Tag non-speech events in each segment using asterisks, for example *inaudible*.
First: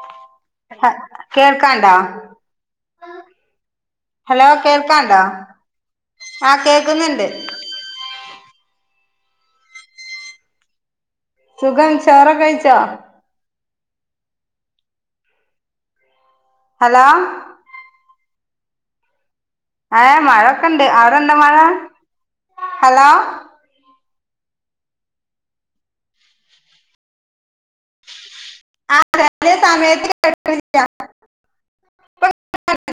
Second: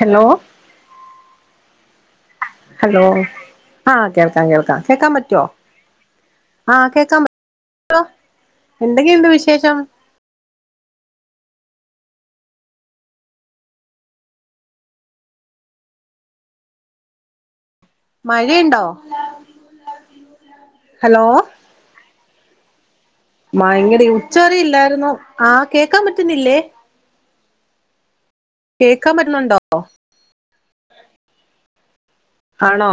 hello അ കേൾക്കാണ്ടാ hello ആ കേൾക്കാം കേൾക്കാം കേൾക്കാൻ കേൾക്കാണ്ടോ പറ്റുവോ ആഹ് അ കേക്കാ കേക്കുന്നുണ്ട് മ എന്തെങ്കെണ്ട് വിശേഷം സുഖം ചോറ് കഴിച്ചാ ഹലോ മഴയുണ്ടോ ഏമഴൊക്കെണ്ട് അവിടെ ഹലോ ണ്ട മഴ ഹലോ മയങ്കടി ഉച്ചവരെയില്ലായിന്നോ ആ കേൾക്കാൻ പറ്റുന്നില്ലേ ആഹ് കേൾക്കാൻ ചെല പറ്റുന്നുണ്ടോ സമയത്ത് കേൾക്കണില്ല ഇപ്പൊ ആണോ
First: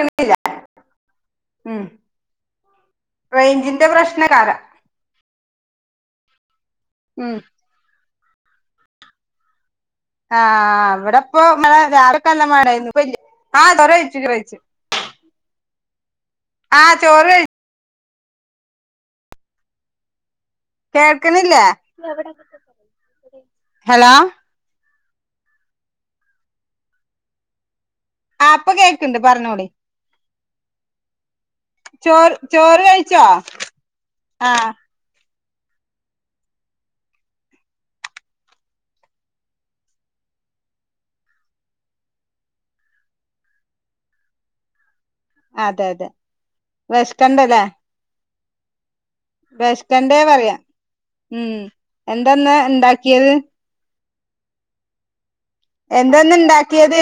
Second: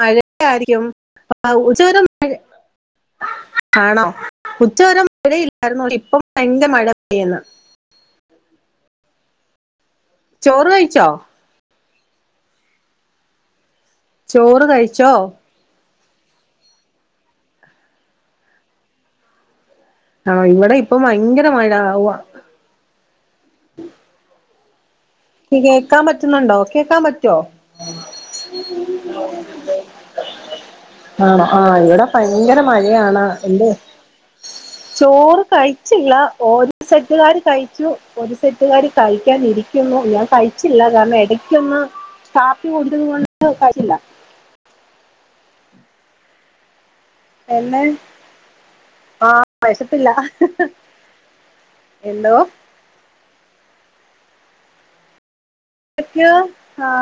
മഴ ആയിരിക്കും ഉം ഉച്ചവരെ മഴ റേഞ്ചിന്റെ അണോ പ്രശ്നകാരം ഉച്ചവരെ മഴ ഴ ഇല്ലായിരുന്നു ഇപ്പം ഭയങ്കര മഴ ഉം പെയ്യന്ന് ആ ചോറ് കഴിച്ചോ ഇവിടെപ്പ മ്മളെ രാവിലൊക്കെ നല്ല മായെന്നു ഇപ്പല്ല അ ചോറ് കഴിച്ചോ അ ചോറ് കഴി ആണോ ഇവിടെ ഇപ്പൊ ഭയങ്കര കേൾക്ക്ണില്ലേ മഴ ഉവ്വ ഹലോ കേക്കാൻ പറ്റുന്നുണ്ടോ കേക്കാൻ പറ്റോ അ ഇപ്പൊ കേൾണ്ട് പറഞ്ഞോളി അണെ ആ ഇവിടെ ചോറ് ഭയങ്കര ചോറ് മഴയാണ് കഴിച്ചോ എന്ത്‌ ആഹ് ചോറ് കഴിച്ചില്ല ഒരു സെറ്റുകാര് കഴിച്ചു ഒരു സെറ്റുകാര് കഴിക്കാൻരിക്കുന്നു ഞാൻ കഴിച്ചില്ല കാരണം ഇടക്കൊന്ന് കാപ്പി കുടിച്ചദ് കൊണ്ട് കഴിച്ചില്ല *inaudible* അതെ അതെ വിഷക്കണ്ടല്ലേ എന്നെ ആ വിശപ്പില്ല വേഷക്കാണ്ടെ പറയാ ഉം എന്തോ എന്തെന്ന് ഉണ്ടാക്കിയത് എന്തന്ന് ക്കെയോ ആ ഇണ്ടാക്കിയത്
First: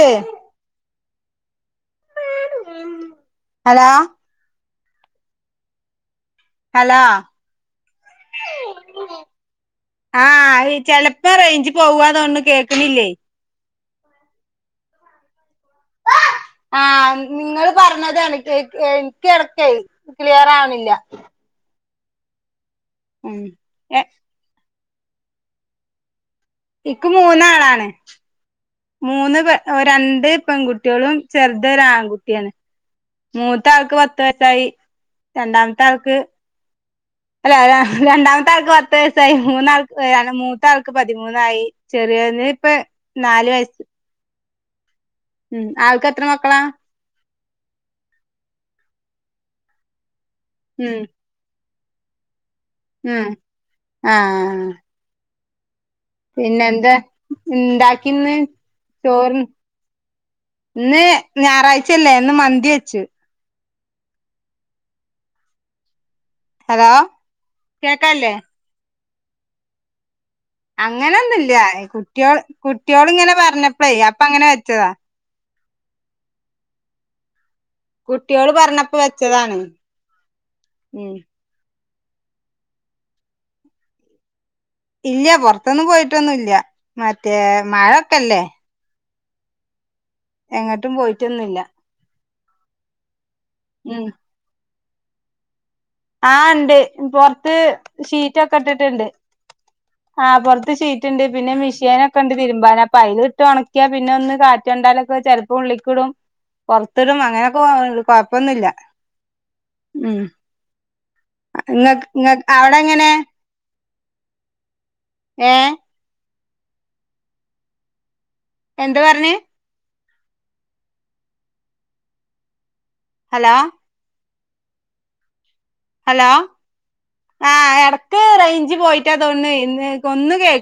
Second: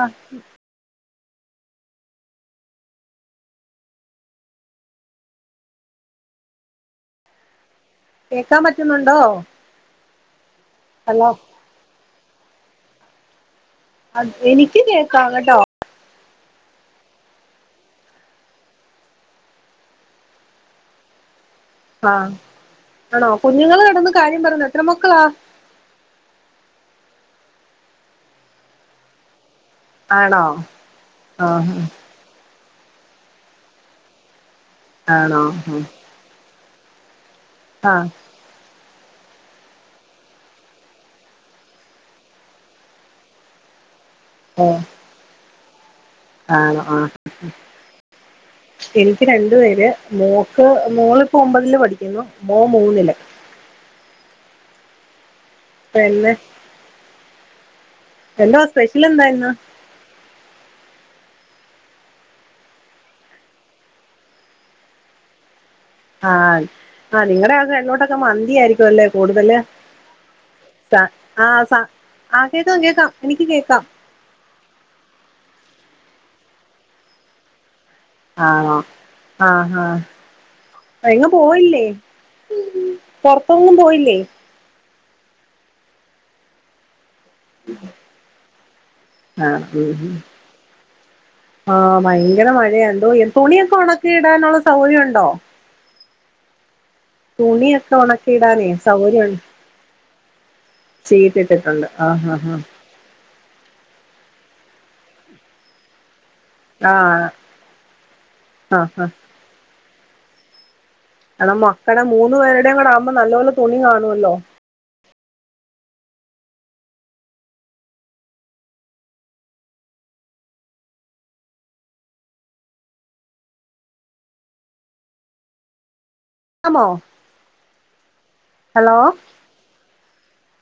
ഹലോ ഹലോ കേക്കാൻ പറ്റുന്നുണ്ടോ ആ അത് ഹലോ ചെലപ്പോ റേഞ്ച് പോവാന്ന് തോണ്ണു കേക്കണില്ലേയ് അത് എനിക്ക് കേക്കാ കെട്ടോ ആ നി നിങ്ങള് പറഞ്ഞത് എനിക്ക് എനിക്കെട്ക്കെയ് ക്ലിയർ ആവണില്ല ആ ആണോ ഉം കുഞ്ഞുങ്ങൾ എ കെടന്ന് കര്യം പറഞ്ഞ് എത്ര മക്കളാ ഇക്ക് മൂന്നാളാണ് മൂന്ന് പെ രണ്ട് ആണോ പെൺകുട്ടികളും ആ ചെറുത് ഒരു ആൺകുട്ടിയാണ് മൂത്തെ ആൾക്ക് പത്ത് വയസായി ആണോ രണ്ടാമത്തെ ആൾക്ക് അല്ല ആ രണ്ടാമത്തെ ആൾക്ക് പത്ത വയസായി മൂന്നാൾക്ക് ആ അല്ല മൂത്താൾക്ക് പതിമൂന്നായി ചെറിയോന് ഇപ്പ നാല് വയസ്സ് ആ ഉം ആൾക്ക് എത്ര മക്കളാ ആണോ എനിക്ക് രണ്ടു പേര് മോക്ക് ഉം മോള് പ്പോ ഒമ്പതില് പഠിക്ക *unintelligible* മോ മൂന്നില് ആ പിന്നെ എന്താ ഉണ്ടാക്കിന്ന് എന്തോ സ്പെഷ്യൽ എന്താ ചോറ് ഇന്ന് ഇന്ന് ഞാറാഴ്ചയല്ലേ ഇന്ന് മന്തി വെച്ച് ആ ഹലോ ആ നിങ്ങടെ ആ തെക്കോട്ടൊക്കെ കേക്കല്ലേ മന്തിയായിരിക്കും അല്ലേ കൂടുതല് സ അങ്ങനെൊന്നുല്ല്യ ആഹ് സ കുട്ടിയോൾ ആഹ് കേക്കാം കേക്കാം കുട്ടിയോള് ഇങ്ങനെ എനിക്ക് കേക്കാം പറഞ്ഞപ്പളെയ് അപ്പ അങ്ങനെ വെച്ചതാ ആ കുട്ടിയോള് പറഞ്ഞപ്പോ ആ വെച്ചതാണ് ആ ആ ഉം എങ്ങും പോണില്ലേ പൊർത്തൊങ്ങും പോയില്ലേ ഇല്ല പൊർത്തൊന്നും പോയിട്ടൊന്നുല്ല്യ മറ്റേ മഴൊക്കല്ലേ ആഹ് എങ്ങട്ടും പോയിറ്റൊന്നുല്ല്യ ഇങ്ങനെ മഴയാണ്ടോ തുണിയൊക്കെ ഒണക്കി ഇടാനുള്ള സൗകര്യ ഉണ്ടോ ആ ണ്ട് പൊറത്ത് തുണിയൊക്കെ ഒണക്കി ഷീറ്റൊക്കെ ഇടാനേ ഇട്ടിട്ട്ണ്ട് സൗകര്യം ആഹ് പൊർത്ത് ഷീറ്റ്ണ്ട് പിന്നെ ഷീറ്റിട്ടിട്ടുണ്ട് ആഹ് മിഷീനൊക്കെണ്ട് ആഹ് തിരുമ്പാന് അപ്പൊ അയില് ട്ട് ഒണക്കിയ പിന്നെ ഒന്ന് കാറ്റ് കണ്ടാലൊക്കെ ചെലപ്പോ ഉള്ളിക്കിടും പൊർത്തൊരു ആഹ് അങ്ങനെയൊക്കെ കൊഴപ്പൊന്നുല്ല്യ ആഹ് ആഹ് ആഹ് ഉം *unintelligible* മക്കള ഇങ്ങക്ക് മൂന്നു ഇങ്ങക്ക് അവിടെ പേരുടേയും കൂടെ എങ്ങനെ ആവുമ്പോ നല്ലപോലെ തുണി കാണുമല്ലോ ഏ എന്താ പറഞ്ഞ് ഹലോ ഹലോ ആമോ ആ എടക്ക് റൈഞ്ച് ഹലോ പോയിട്ടാ തോണ്ണ് ഇന്ന് കൊന്ന് കേ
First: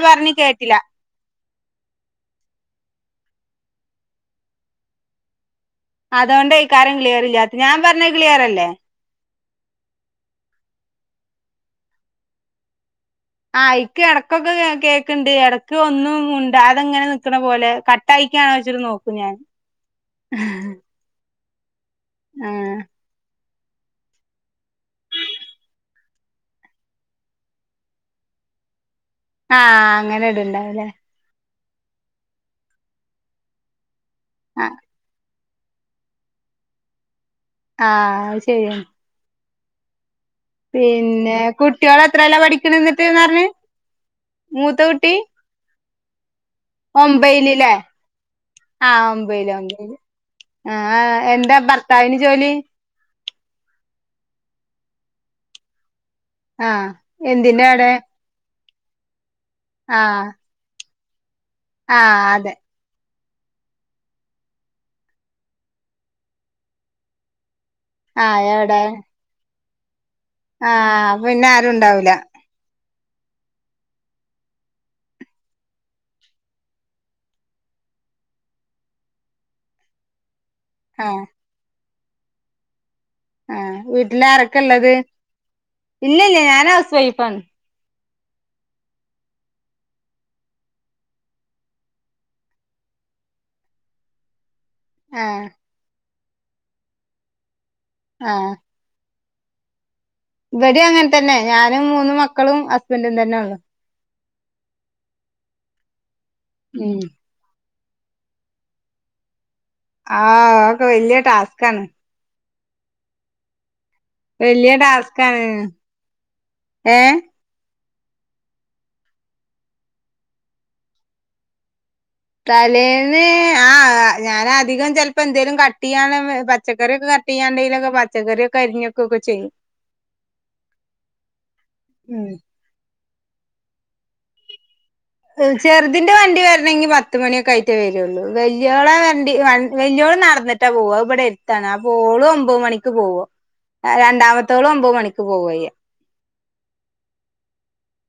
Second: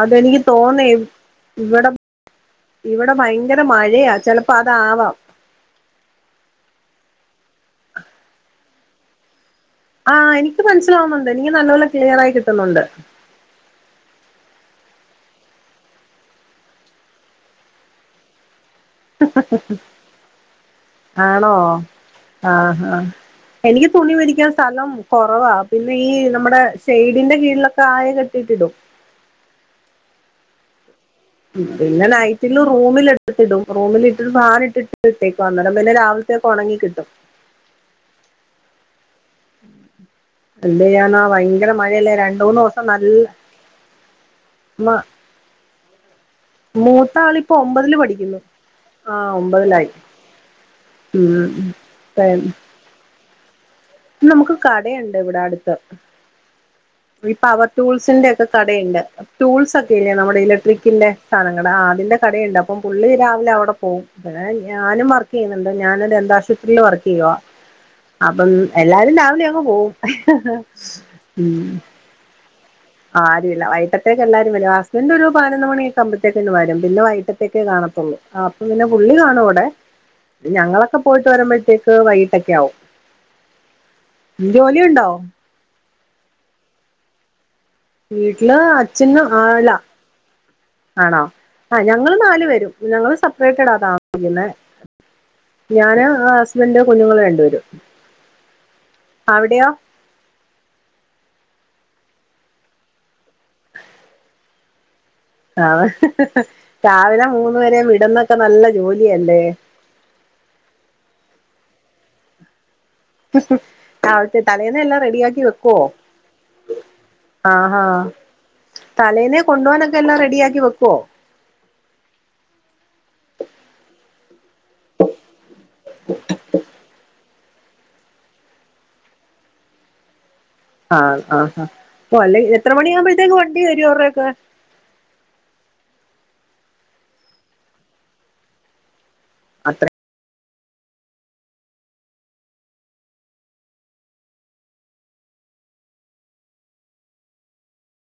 അതെനിക്ക് തോന്നി ഇവിടെ ഇവിടെ അവിടെ ഭയങ്കര മഴയാ ചെപ്പോ അതാവാം അതോണ്ടയ്ക്കാരം ക്ലിയർല്ലാത്തത് ഞാൻ പറഞ്ഞത് ക്ലിയറല്ലേ ആഹ് എനിക്ക് മനസ്സിലാവുന്നുണ്ട് എനിക്ക് നല്ലപോലെ ക്ലിയർ ആയി കിട്ടുന്നുണ്ട് ആ ഇക്ക് എടക്കൊക്കെ കേക്ക്ണ്ട് എടക്ക് ഒന്നും ഉണ്ട് അതെങ്ങനെ നിക്ക്ണ പോലെ കട്ടായിക്കാണോ ഇജ്ജിത് നോക്കുമോ ണോ ആഹാ എനിക്ക് തുണി വിരിക്കാൻ സ്ഥലം കൊറവാ പിന്നെ ഈ നമ്മടെ ഷെയ്ഡിന്റെ കീഴിലൊക്കെ ആയ കെട്ടിയിട്ട് *unintelligible* ആ അങ്ങനെട്ണ്ടാവുല്ലേ ഉം പിന്നെ നൈറ്റില് റൂമിലിട്ടിട്ട് ഇടും റൂമിലിട്ടിട്ട് ആ ഭാന് ഇട്ടിട്ട്ട്ടേ അന്നേരം പിന്നെ രാവിലത്തക്കെ ഒണങ്ങി കിട്ടും ആ ആത്ശരിയാണ് *unintelligible* ചെയ്യാനാ പിന്നെ ഭയങ്കര കുട്ടികൾ മഴയല്ലേ എത്രയേലാ രണ്ട് മൂന്ന് പഠിക്ക്ണ് ദിവസം നല്ല ന്നിട്ട്ന്നറഞ്ഞ് മൂത്ത മ കുട്ടി മൂത്ത ആളിപ്പോ ഒമ്പേയ്ല്ല്ലേ ഒമ്പതില് പഠിക്കുന്നു ആ ആഹ് ഒമ്പയ്‌ല് ഒമ്പതിലായി ഒമ്പയ്ല് ആഹ എന്താ ഉം ഭർത്താവിന് ജോലി നമുക്ക് കടയുണ്ട് ഇവിടെ അടുത്ത് ആഹ് ഈ എന്തിന്റെ പവർ അവിടെ ടൂൾസിന്റെ ഒക്കെ കടയുണ്ട് ടൂൾസ് ഒക്കെ ഇല്ല ആഹ് നമ്മുടെ ഇലക്ട്രിക്കിന്റെ സാധനങ്ങൾ അതിന്റെ ആഹ് അതെ കടയുണ്ട് അപ്പം പുള്ളി അ അവിടെ പോവും പിന്നെ ഞാനും വർക്ക് ചെയ്യുന്നുണ്ട് ഞാന ദന്താ ശുപത്രിൽ വർക്ക് ചെയ്യുവ ആഹ് എടെ എല്ലാരും രാവിലെ അങ്ങ് പോകും ആഹ് അപ്പൊ ഉ പിന്നെ ആരും ഉണ്ടാവൂല ആരില്ലല്ല വൈറ്റത്തേക്ക് എല്ലാരും വര ഹസ്ബൻഡറ് ഒരു പതിനൊ മണിയൊക്കെകുമ്പത്തേക്കന്നന്ന് വരുംന്നെ വൈകിത്തേക്ക് കാണ കാണത്തൊള്ളൂ അപ്പൊ പിന്നെ പുള്ളി കാണും അവിടെ ഞങ്ങളൊക്കെ ആഹ് പോയിട്ട് വരുമ്പോഴത്തേക്ക് വൈകട്ടൊക്കെ ആവും ആഹ വീട്ടില ആാരൊക്കെ ഉള്ളത് ജോലിയുണ്ടോ ഇല്ല ഇല്ല ഞാൻ ഹൗസ് വൈഫാന്ന് വീട്ടില് അച്ഛനും ആല്ല ആണോ ആ ഞങ്ങള്ൾ നാല് പേരും ഞങ്ങള് സെപ്പറേറ്റ് ഇടാ താമസിക്കുന്നത് ആഹ് ഞാന് ആ ഹസ്ബൻഡ കുഞ്ഞുങ്ങള് രണ്ട് പേരും ആഹ അവിടെയാ ഇവിടെ അങ്ങനെ തന്നെ ഞാനാന് മൂന്ന മക്കളും ഹസ്ബൻറും തന്നെ ഉള്ളു ആ ഉം രാവിലെ മൂന്ന പേരെ വിടന്നൊക്കെ നല്ല ജോലിയല്ലേ ആഹ ഒക്കെ വല്യ ടാസ്കാണ് അ ആ വല്യ തലേന്ന എല്ലാം റെഡിയ ആക്കി ടാസ്കാണ് വെക്കുവോ ഏഹ് ആഹ ആഹ തലേന്നെ കൊണ്ടുപോനൊക്കെ എല്ലാം റെഡിയ ആക്കി വെക്കുവോ തലേന്ന് ആ ഞാന അധികം ചിലപ്പോ എന്തേലും ക കട്ട് ചെയ്യാന പച്ചക്കറിയൊക്കെ കട്ട് ചെയ്യാണ്ടെലൊക്കെ പച്ചക്കറിയൊെരിഞ്ഞൊക്കെ വെക്കുകേം ചെയ്യും ആഹ് ആഹാ അപ്പ ഉം അല്ലെ എത്ര മണാകുമ്പോഴത്തേക്ക് വണ്ടി വരും അവരുടെയൊക്കെ ചെറുതിന്റെ വണ്ടി വരണമെങ്കി പത്തു മണിയൊക്കെ ആയിട്ടേ വരുള്ളൂ വല്യോള വണ്ടി അത്ര വലിയോള നടന്നിട്ടാ പോവ ഇവിടെ എടുത്താണ് അപ്പോഓളും ഒമ്പത് മണിക്ക് പോവോ രണ്ടാമത്തോളം ഒമ്പത് മണിക്ക് പോവയ്യ അം *inaudible*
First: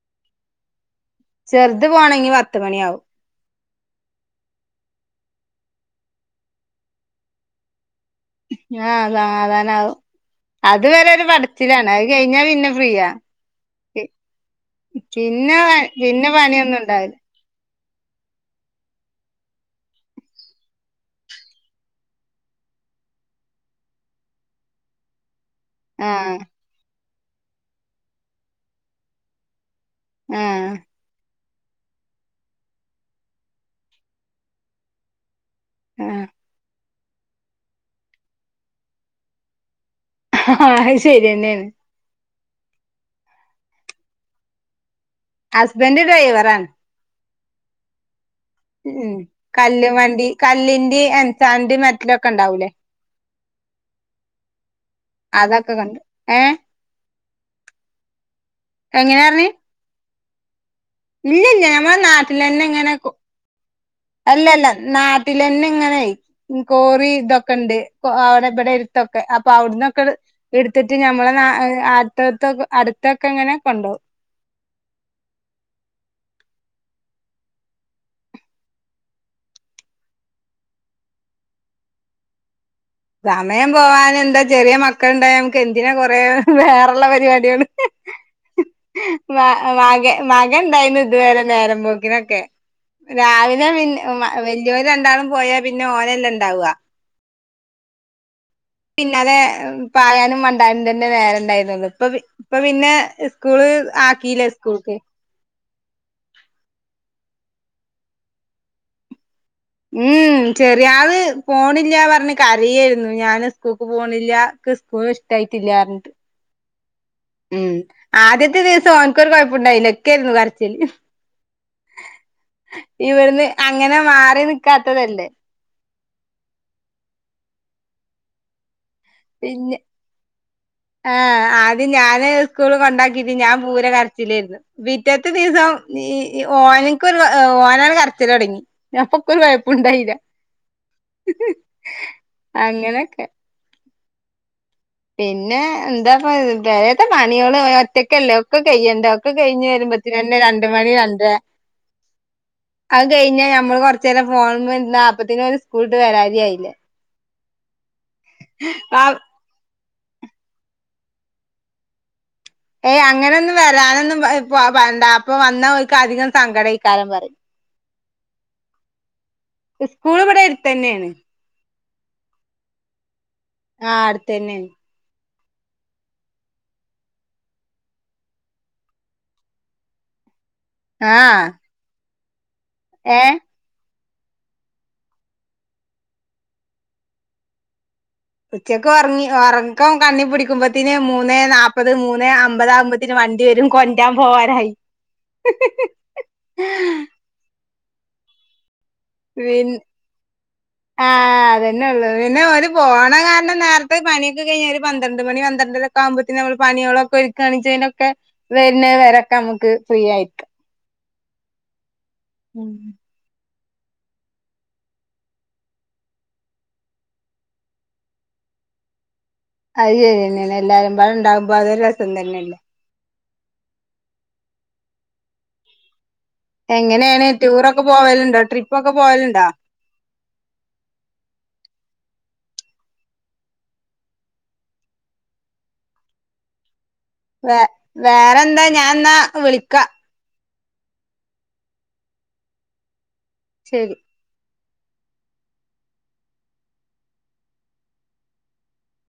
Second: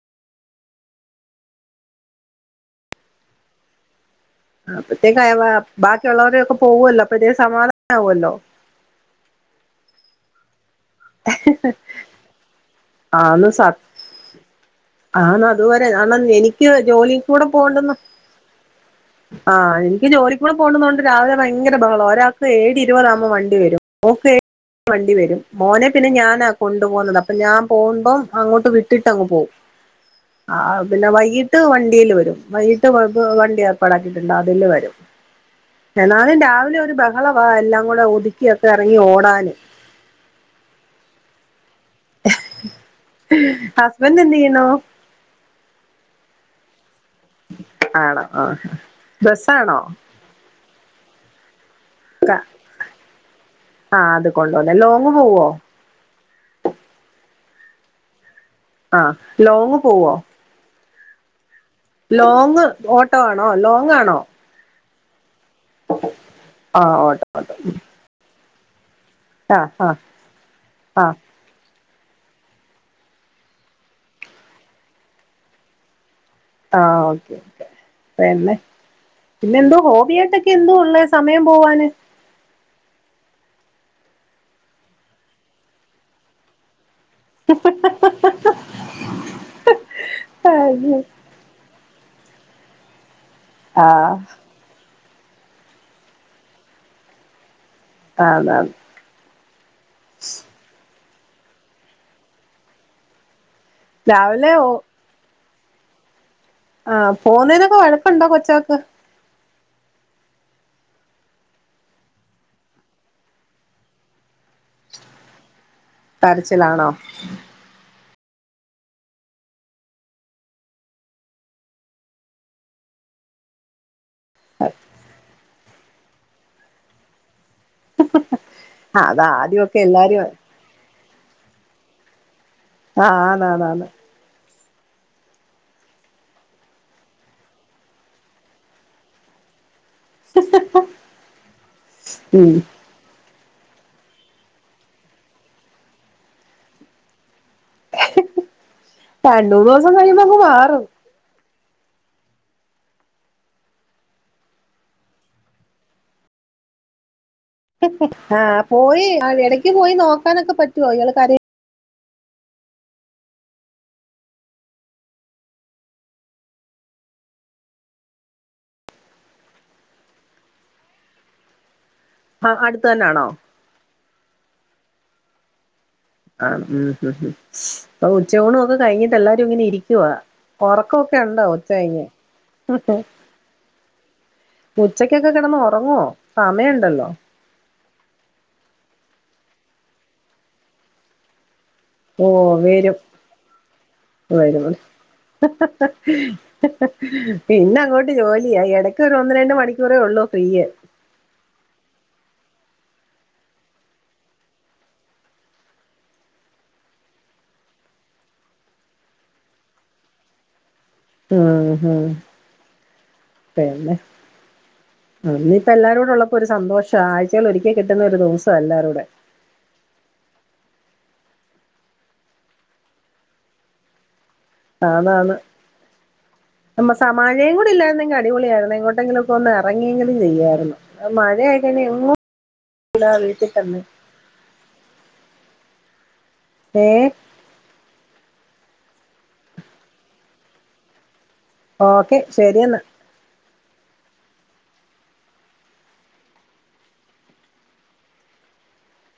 ചെറുത് പോണെങ്കി പത്ത് മണി ആവും ആ അപ്പത്തേക്ക് അയ ബാക്കിയുള്ളവരൊക്കെ പോവല്ലോ അപ്പത്തേക്ക് സമാധാനമാവുമല്ലോ ആഹ് സമാധാനാവും അത് വരെ ഒരു പടച്ചിലാണ് അത് കഴിഞ്ഞാ പിന്നെ ഫ്രീയാ ആണ് പിന്നെ അതുവരെ പ- കാരണം പിന്നെ എനിക്ക് പണിയൊന്നും ജോലി ഉണ്ടാവില്ല കൂടെ പോവണ്ടന്ന് ആഹ് എനിക്ക് ജോലിക്കൂടെ പോണ്ടുന്ന കൊണ്ട് രാവിലെ ഭയങ്കര ബഹളം ഒരാൾക്ക് ഏഴ് ഇരുപതാകുമ്പോൾ വണ്ടി വരും *unintelligible* വണ്ടി വരും മോനെ പിന്നെ ആഹ് ഞാനാ കൊണ്ടു പോകുന്നത് അപ്പൊ ഞാൻ പോകുമ്പം അങ്ങോട്ട് വിട്ടിട്ടങ്ങ് പോകും ആഹ് പിന്നെ വയിട്ട് ഇട്ട് വണ്ടീല് വരും വൈട്ട് വണ്ടി ഏർപ്പാടാക്കിയിട്ടുണ്ട് അതില് വരും ആഹ് എന്നാലും രാവിലെ ഒരു ബഹളവാ എല്ലാം കൂടെ ഒതുക്കിയൊക്കെ എറങ്ങി ഓടാന് ആ അത് ശരി തന്നെയാണ് ഹസ്ബൻഡ് എന്ത് ചെയ്യുന്നു ഹസ്ബൻഡ് ഡ്രൈവറാണ് ആണോ ആ ഉം ബസ്സാണോ കല്ലും വണ്ടി കല്ലിന്റെ എൻസാന്റെ മെറ്റലൊക്കെ ഉണ്ടാവൂലേ ആഹ് അത് കൊണ്ടോണ ലോങ്ങ് പോവോ അതൊക്കെ കണ്ട് ഏഹ് ആ എങ്ങനെയാ പറഞ്ഞ് ലോങ് പോവോ ഇല്ലില്ല ഞ ലോങ് ഓട്ടോ ആണോ ലോങ് ആണോ അല്ലല്ല നാട്ടിലെന്നെ ഇങ്ങനെയി ആ കോറി ഓട്ടോ ഇതൊക്കെ ഓട്ടോ ഉണ്ട് അവിടെ ഇവിടെ ത്തൊക്കെ അപ്പൊ ആ ആ അവിടന്നൊക്കെ എടുത്തിട്ട് ആ ഞമ്മളെ നാ അ അടുത്തടുത്തൊക്കെ അടുത്തൊക്കെ ഇങ്ങനെ കൊണ്ടോവും ആഹ് ഓക്കെ ഓക്കെ പിന്നെ പിന്നെ എന്തോ ഹോബിയായിട്ടൊക്കെ എന്തോ ഉള്ള സമയം പോവാന് സമയം പോവാന് എന്താ ചെറിയ മക്കൾണ്ടായ നമുക്ക് എന്തിനാ കൊറെേ വേറെ ഉള്ള പരിപാടികള് മ മക മകൻ ഇണ്ടായിരുന്നു ഇതുവരെ നേരമ്പോ ഇങ്ങനൊക്കെ രാവിലെ പിന്നെ ആഹ് മ് വെല്യോ രണ്ടാളും പോയാ പിന്നെ ഓനല്ലേ ഇണ്ടാവുക അതാണ് പിന്നാലെ പായാനും മണ്ടാനും തന്നെ നേരെ ഉണ്ടായിരുന്നുള്ള ഇപ്പൊ ഇപ്പൊ പിന്നെ സ്കൂള് ആക്കിയില്ലേ രാവിലെ ഓ സ്കൂൾക്ക് ആഹ് പോവുന്നേനൊക്കെ വഴക്കുണ്ടോ കൊച്ചക്ക് ഉം ഉ ചെറിയാള് പോണില്ല പറഞ്ഞ് കരയായിരുന്നു ഞാൻ സ്കൂൾക്ക് പോണില്ല ഇക്ക് സ്കൂൾ ഇഷ്ടമായി കരച്ചിലാണോ ഉം ആദ്യത്തെ ദിവസം ഓനിക്കൊരു കൊഴപ്പുണ്ടായില്ല ഇക്കായിരുന്നു കരച്ചില് ഇവിടുന്ന് അങ്ങനെ മാറി നിക്കാത്തതല്ലേ ആ അതാദ്യൊക്കെ എല്ലാരു ആ ആദ്യം ഞാന് സ്കൂള് ആഹ് കൊണ്ടാക്കിട്ട് ഞാൻ ആന്നാന്നാന്ന് പൂരെ കരച്ചിലായിരുന്നു പിറ്റത്തെ ദിവസം ഈ ഓന്ക്ക് ഒരു ഓനാണ് കരച്ചില് തൊടങ്ങി അപ്പൊ ഇൻക്ക് ഒരു ഉണ്ടായില്ല ഉം അങ്ങനൊക്കെ പിന്നെ എന്താ ഇപ്പോ പെരേത്തെ പണി പണിയോള് ഒറ്റക്കല്ലേ ഒക്കെ കഴിയണ്ടേ ഒക്കെ രണ്ട് കഴിഞ്ഞ് മൂന്ന് ദിവസം കഴിയുമ്പോ അങ്ങ് വരുമ്പോത്തന്നെ രണ്ട് മാറും മണി രണ്ടര അത് കഴിഞ്ഞാ ഞമ്മള് കൊറച്ചേരം ഫോണ് മ്മേ ഇരുന്നാ അപ്പത്തേനും ഓര് സ്കൂള് വിട്ട് വരാതി ആയില്ലേ ആഹ് പോയി ഇടക്ക് പോയി നോക്കാനൊക്കെ പറ്റുവോ ഇയാള് കരയുമ്പോ ഏയ് അങ്ങനെയൊന്നും വരാനൊന്നും പ് വ വേണ്ട അപ്പൊ വന്നാ ഓലിക്ക് അധികം സങ്കടം *unintelligible* പറയും സ്കൂൾ ഇവിടെ എടുത്ത തന്നെയാണ് ആഹ് അടുത്ത തന്നാണോ ആഹ് അടുത്തന്നെ ആഹ് ഉം പ്പൊ ഉച്ചോണ ഒക്കെ കഴിഞ്ഞിട്ട് എല്ലാരും ഇങ്ങനെ ഇരിക്കുവാ ഉറക്കൊക്കെ ഉണ്ടോ ആഹ് ഉച്ച കഴിഞ്ഞ് ഏഹ് ഉച്ചക്കൊക്കെ കിടന്ന് ഉറങ്ങുവോ സമയമുണ്ടല്ലോ ഉച്ചക്ക ഉറങ്ങി ഉറക്കം കണ്ണി പിടിക്കുമ്പോത്തിന് മൂന്ന് നാപ്പ പ്പത് മൂന്ന് ഓഹ് വരും അമ്പതാകുമ്പോത്തിന് വണ്ടി വരും കൊണ്ടരാൻ വരും പോകാനായി പിന്നെ അങ്ങോട്ട് ജോലിയായി ഇടക്ക് പി ആഹ് അതന്നെ ഉള്ളത് പിന്നെ വരും പോണ കാരണം നേരത്തെ പണിയൊക്കെ കഴിഞ്ഞ ഒരു പന്ത്രണ്ട് മണി പന്ത്രണ്ടിലൊക്കെ ആവുമ്പോത്തന്ന നമ്മൾ പണികളൊക്കെ ഒരുക്കുകയാണെങ്കിൽ ക്കെ വരുന്ന വരൊക്കെ നമുക്ക് ഫ്രീ ആയിരിക്കാം ആഹ് ഉം ഹ അല്ലെ ഇന്നിപ്പോ എല്ലാരൂട ഉള്ളപ്പോ ഒരു സന്തോഷം ആഴ്ചകൾ ഒരിക്കൽ കിട്ടുന്ന ഒരു ദിവസം എല്ലാരൂടെ അത് ശരി എന്നന്നെ എല്ലാരും ബാടെ ഉണ്ടാകുമ്പോ അതൊരു രസം തന്നെയല്ലേ ആന്നാന്ന് നമ്മ സ എങ്ങനെയാണ് മഴയെം കൂടി ടൂറൊക്കെ ഇല്ലായിരുന്നെങ്ക പോവലുണ്ടോ അടിപൊളിയായിയി ട്രിപ്പൊക്കെ എങ്ങോട്ടെങ്കിലുംക്കെ പോവലുണ്ടോ ഒന്ന് ഇറങ്ങിയെങ്കിലും ചെയ്യായിരുന്നു മഴയൊക്കെ എങ്ങോട്ടും ഇല്ല വീട്ടിൽ തന്നെ ഇരിക്കും ഏഹ് വേ വേറെന്താ ഞാൻ ന്നാ വിളിക്കാ ഓക്കെ ശരിയെന്നാ ശരി